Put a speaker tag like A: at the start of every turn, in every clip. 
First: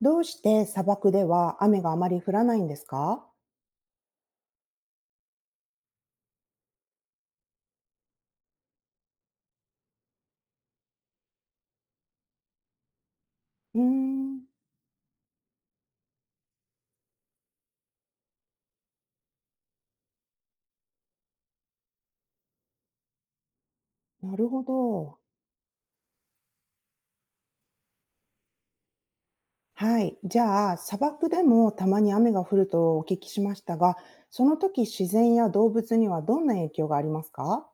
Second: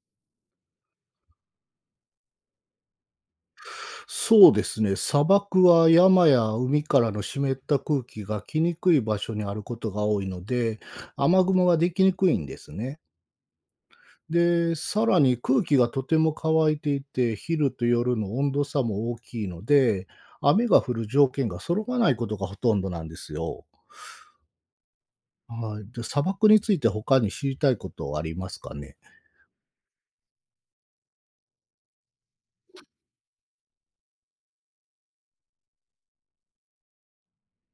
A: どうして砂漠では雨があまり降らないんですか。
B: そうですね。砂漠は山や海からの湿った空気が来にくい場所にあることが多いので、雨雲ができにくいんですね。
A: うーん、
B: で、さらに空気がとても乾いていて、昼と夜の温度差も大きいので、雨が降る条件が揃わないことがほとんどなんですよ。
A: なるほど。
B: はい。で、砂漠について他に知りたいことはありますかね？
A: はい。じゃあ、砂漠でもたまに雨が降るとお聞きしましたが、その時自然や動物にはどんな影響がありますか。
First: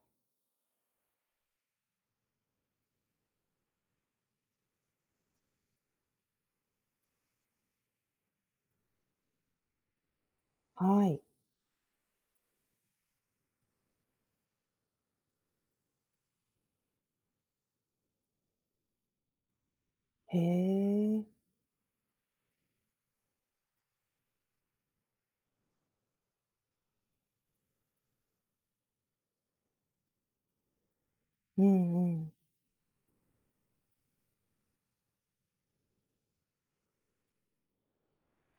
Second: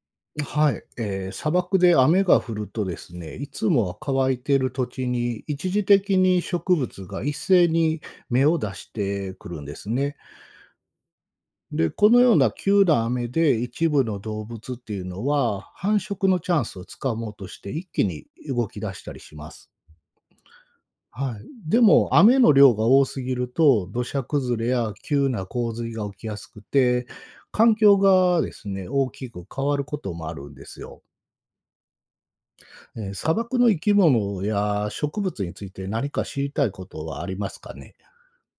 B: はい、砂漠で雨が降るとですね、いつもは乾いている土地に一時的に植物が一斉に芽を出してくるんですね。
A: はい。
B: で、このような急な雨で一部の動物っていうのは繁殖のチャンスをつかもうとして一気に動き出したりします。
A: へえ。
B: はい、でも雨の量が多すぎると土砂崩れや急な洪水が起きやすくて環境がですね大きく変わることもあるんですよ。
A: うんうん。
B: 砂漠の生き物や植物について何か知りたいことはありますかね？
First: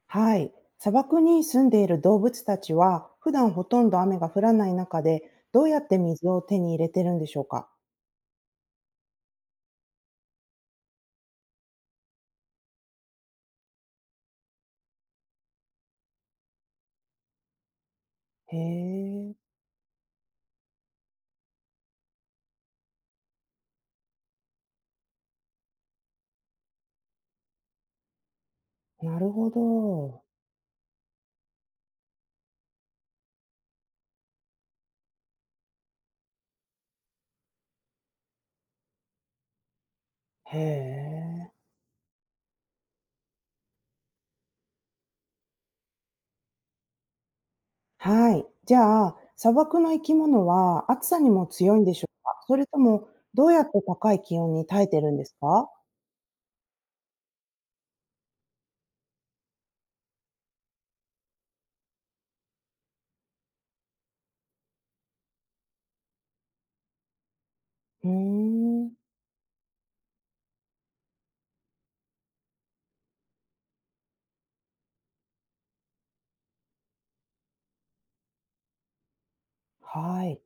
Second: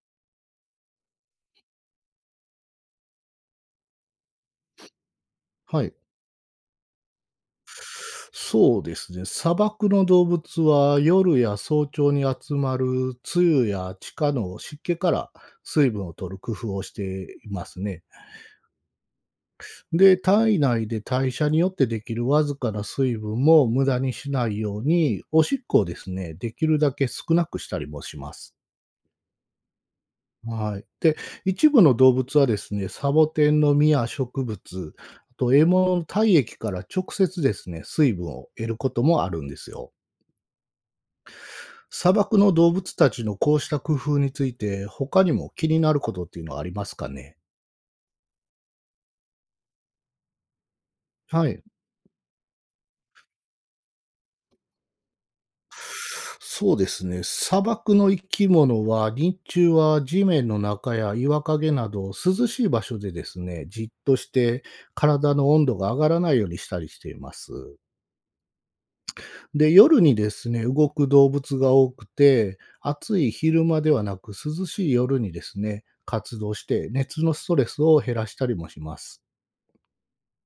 A: はい。砂漠に住んでいる動物たちは、普段ほとんど雨が降らない中で、どうや
B: は
A: っ
B: い。
A: て水を手に入れてるんでしょうか。
B: そうですね、砂漠の動物は夜や早朝に集まる露や地下の湿気から水分を取る工夫をしていますね。
A: へえ。
B: で、体内で代謝によってできるわずかな水分も無駄にしないように、おしっこをですね、できるだけ少なくしたりもします。
A: なるほど。
B: はい。で、一部の動物はですね、サボテンの実や植物、あと獲物の体液から直接ですね、水分を得ることもあるんですよ。
A: へえ。
B: 砂漠の動物たちのこうした工夫について、他にも気になることっていうのはありますかね？
A: はい。じゃあ、砂漠の生き物は暑さに
B: は
A: も
B: い。
A: 強いんでしょうか？それともどうやって高い気温に耐えてるんですか？
B: そうですね。砂漠の生き物は、日中は地面の中や岩陰など涼しい場所でですね、じっとして体の温度が上がらないようにしたりしています。
A: うーん、
B: で、夜にですね、動く動物が多くて、暑い昼間ではなく、涼しい夜にですね、活動して、熱のストレスを減らしたりもします。
A: はい、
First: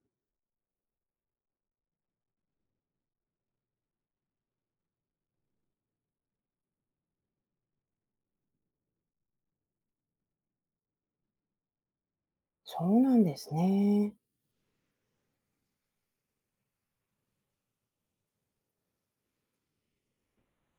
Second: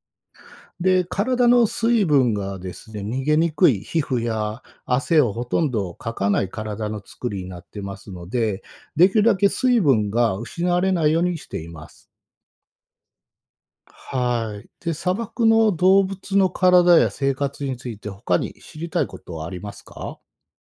B: で、体の水分がですね、逃げにくい皮膚や汗をほとんどかかない体の作りになってますので、できるだけ水分が失われないようにしています。
A: そうなんですね。
B: はい。で、砂漠の動物の体や生活について他に知りたいことはありますか？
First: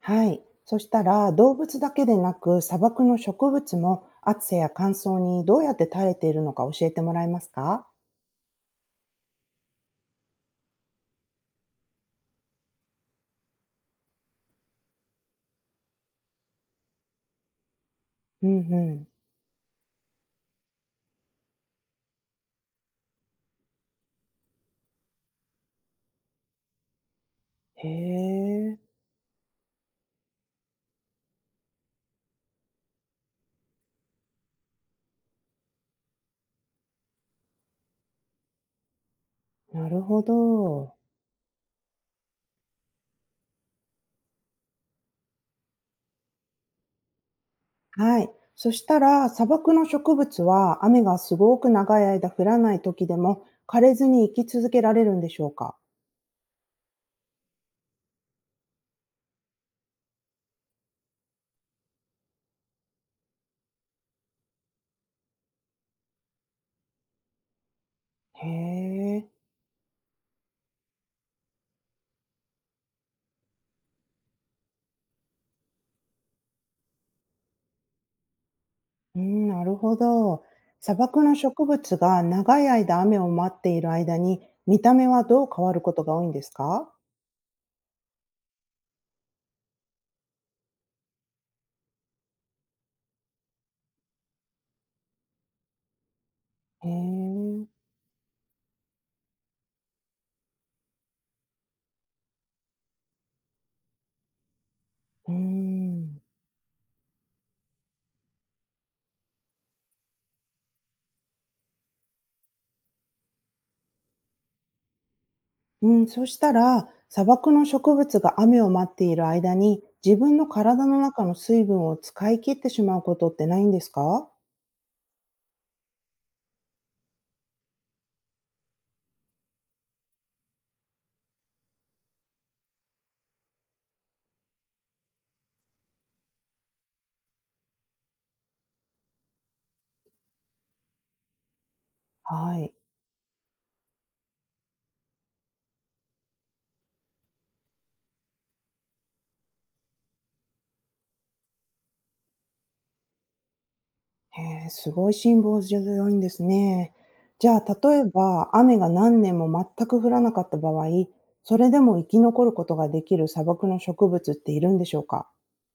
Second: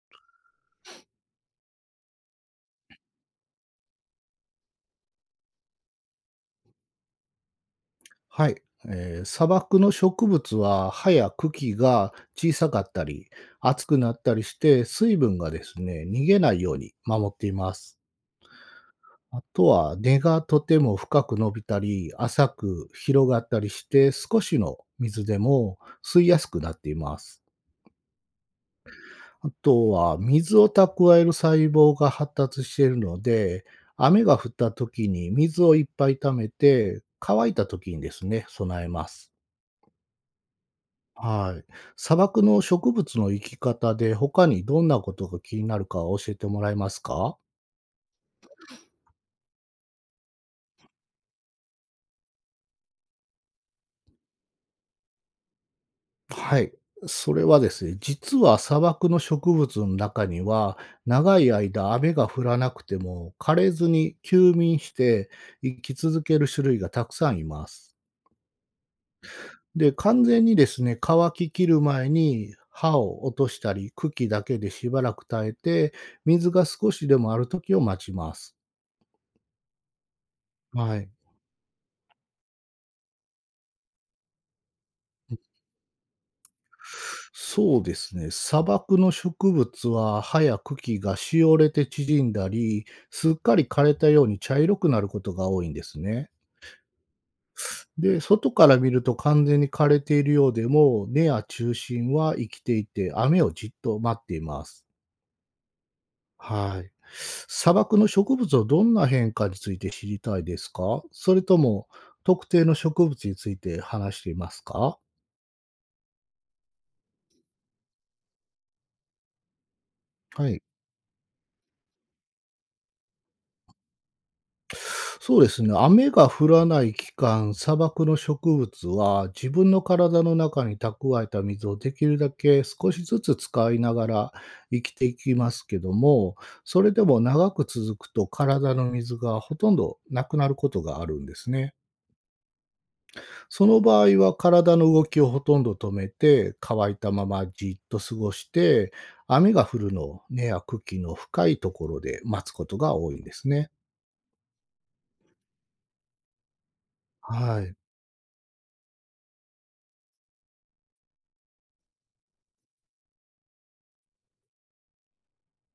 A: はい。そしたら、動物だけでなく、砂漠の植物も暑さや乾燥にどうやって耐えているのか教えてもらえますか？
B: はい。砂漠の植物は葉や茎が小さかったり、厚くなったりして、水分がですね、逃げないように守っています。
A: うんうん。
B: あとは根がとても深く伸びたり、浅く広がったりして、少しの水でも吸いやすくなっています。
A: へえ、
B: あとは水を蓄える細胞が発達しているので、雨が降った時に水をいっぱい溜めて、乾いた時にですね、備えます。
A: なるほど。
B: はい。砂漠の植物の生き方で他にどんなことが気になるか教えてもらえますか？
A: はい。そしたら、砂漠の植物は雨がすごく長い間降らない時でも枯れずに生き続けられるんでしょうか。
B: はい。それはですね、実は砂漠の植物の中には、長い間雨が降らなくても枯れずに休眠して生き続ける種類がたくさんいます。
A: へえ、
B: で、完全にですね、乾ききる前に葉を落としたり、茎だけでしばらく耐えて、水が少しでもある時を待ちます。
A: うん、なるほど。砂
B: はい。
A: 漠の植物が長い間雨を待っている間に見た目はどう変わることが多いんですか。
B: そうですね。砂漠の植物は葉や茎がしおれて縮んだり、すっかり枯れたように茶色くなることが多いんですね。
A: へえ、
B: で、外から見ると完全に枯れているようでも、根や中心は生きていて、雨をじっと待っています。
A: うん。
B: はい。砂漠の植物のどんな変化について知りたいですか？それとも特定の植物について話していますか？
A: うん、そしたら、砂漠の植物が雨を待っている間に自分の
B: はい。
A: 体の中の水分を使い切ってしまうことってないんですか。
B: そうですね、雨が降らない期間、砂漠の植物は自分の体の中に蓄えた水をできるだけ少しずつ使いながら生きていきますけども、それでも長く続くと体の水がほとんどなくなることがあるんですね。
A: はい。
B: その場合は体の動きをほとんど止めて、乾いたままじっと過ごして、雨が降るのを根や茎の深いところで待つことが多いんですね。
A: へえ、すごい辛抱強いんですね。じゃ
B: はい。
A: あ、例えば、雨が何年も全く降らなかった場合、それでも生き残ることができる砂漠の植物っているんでしょうか？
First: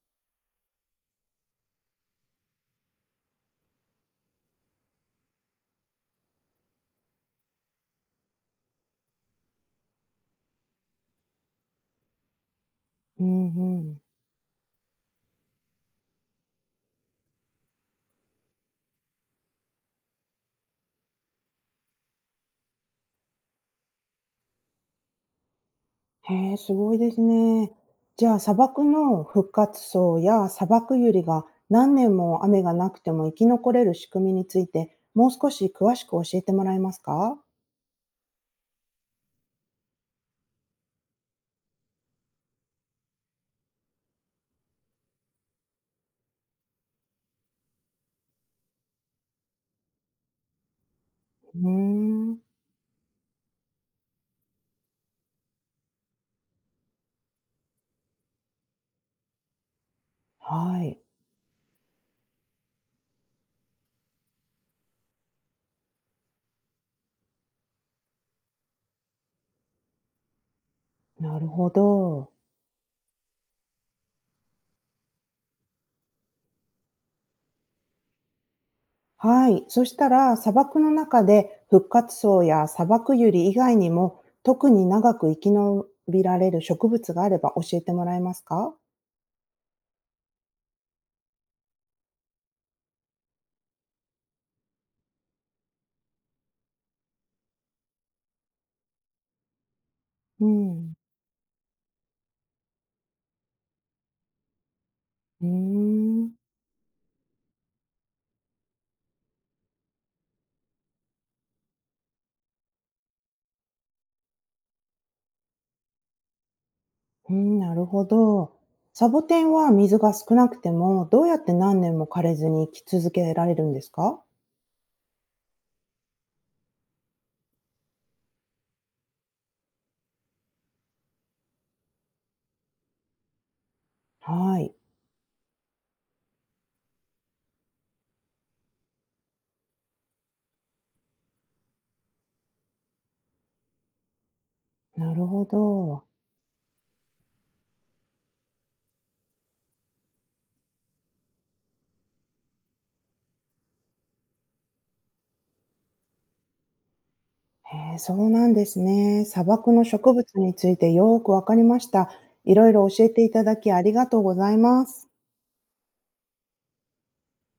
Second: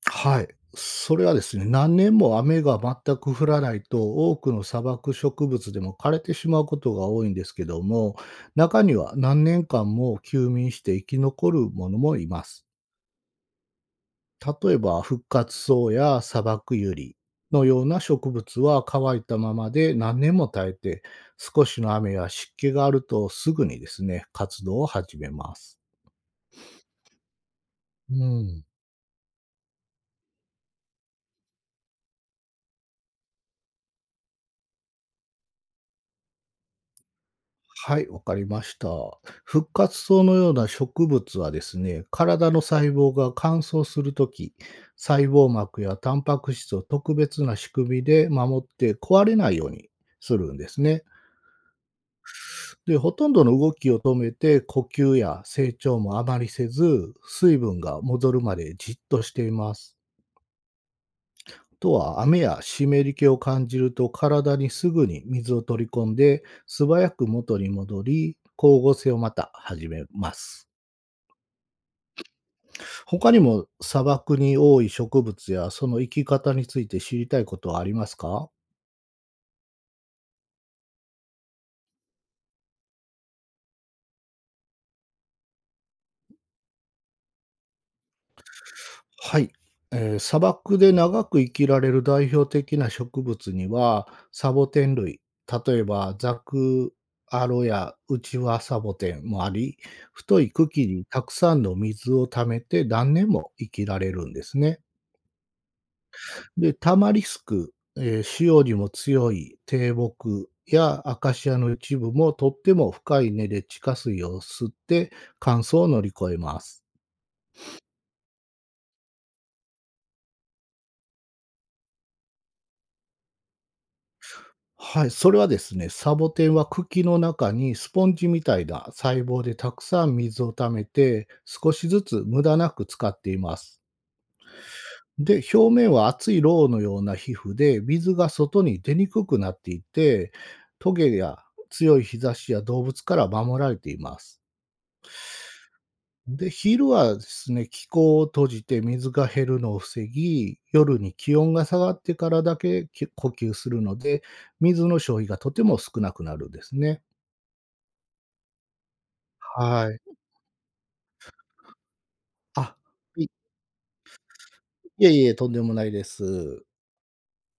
B: はい。それはですね、何年も雨が全く降らないと、多くの砂漠植物でも枯れてしまうことが多いんですけども、中には何年間も休眠して生き残るものもいます。
A: うんうん。
B: 例えば、復活草や砂漠ユリのような植物は乾いたままで何年も耐えて、少しの雨や湿気があるとすぐにですね、活動を始めます。
A: へえ、すごいですね。
B: う
A: じゃあ、砂
B: ん。
A: 漠の復活層や砂漠ユリが何年も雨がなくても生き残れる仕組みについて、もう少し詳しく教えてもらえますか？
B: はい、わかりました。復活草のような植物はですね、体の細胞が乾燥するとき、細胞膜やタンパク質を特別な仕組みで守って壊れないようにするんですね。
A: うーん、
B: で、ほとんどの動きを止めて、呼吸や成長もあまりせず、水分が戻るまでじっとしています。
A: はい、
B: とは雨や湿り気を感じると体にすぐに水を取り込んで素早く元に戻り光合成をまた始めます。
A: なるほど。
B: 他にも砂漠に多い植物やその生き方について知りたいことはありますか？
A: はい、そしたら砂漠の中で復活層や砂漠ユリ以外にも、特に長く生き延びられる植物があれば教えてもらえますか？
B: はい、砂漠で長く生きられる代表的な植物にはサボテン類、例えばザクアロやウチワサボテンもあり、太
A: う
B: い茎
A: ん、
B: にたくさんの水を溜めて何年も生きられるんですね。
A: うーん。
B: で、タマリスク、潮にも強い低木やアカシアの一部もとっても深い根で地下水を吸って乾燥を乗り越えます。
A: うん、なるほど。サボテンは水が少なくても、どうやって何年も枯れずに生き続けられるんですか。
B: はい、それはですね、サボテンは茎の中にスポンジみたいな細胞でたくさん水を溜めて、少しずつ無駄なく使っています。
A: はい。
B: で、表面は厚いロウのような皮膚で、水が外に出にくくなっていて、トゲや強い日差しや動物から守られています。
A: なるほど。
B: で、昼はですね、気候を閉じて水が減るのを防ぎ、夜に気温が下がってからだけ呼吸するので、水の消費がとても少なくなるんですね。
A: へえ、そうなんですね。砂漠の
B: はい。
A: 植物についてよーくわかりました。いろい
B: あ。
A: ろ教え
B: い
A: て
B: い
A: いただきありがとうございま
B: え
A: す。
B: いえ、とんでもないです。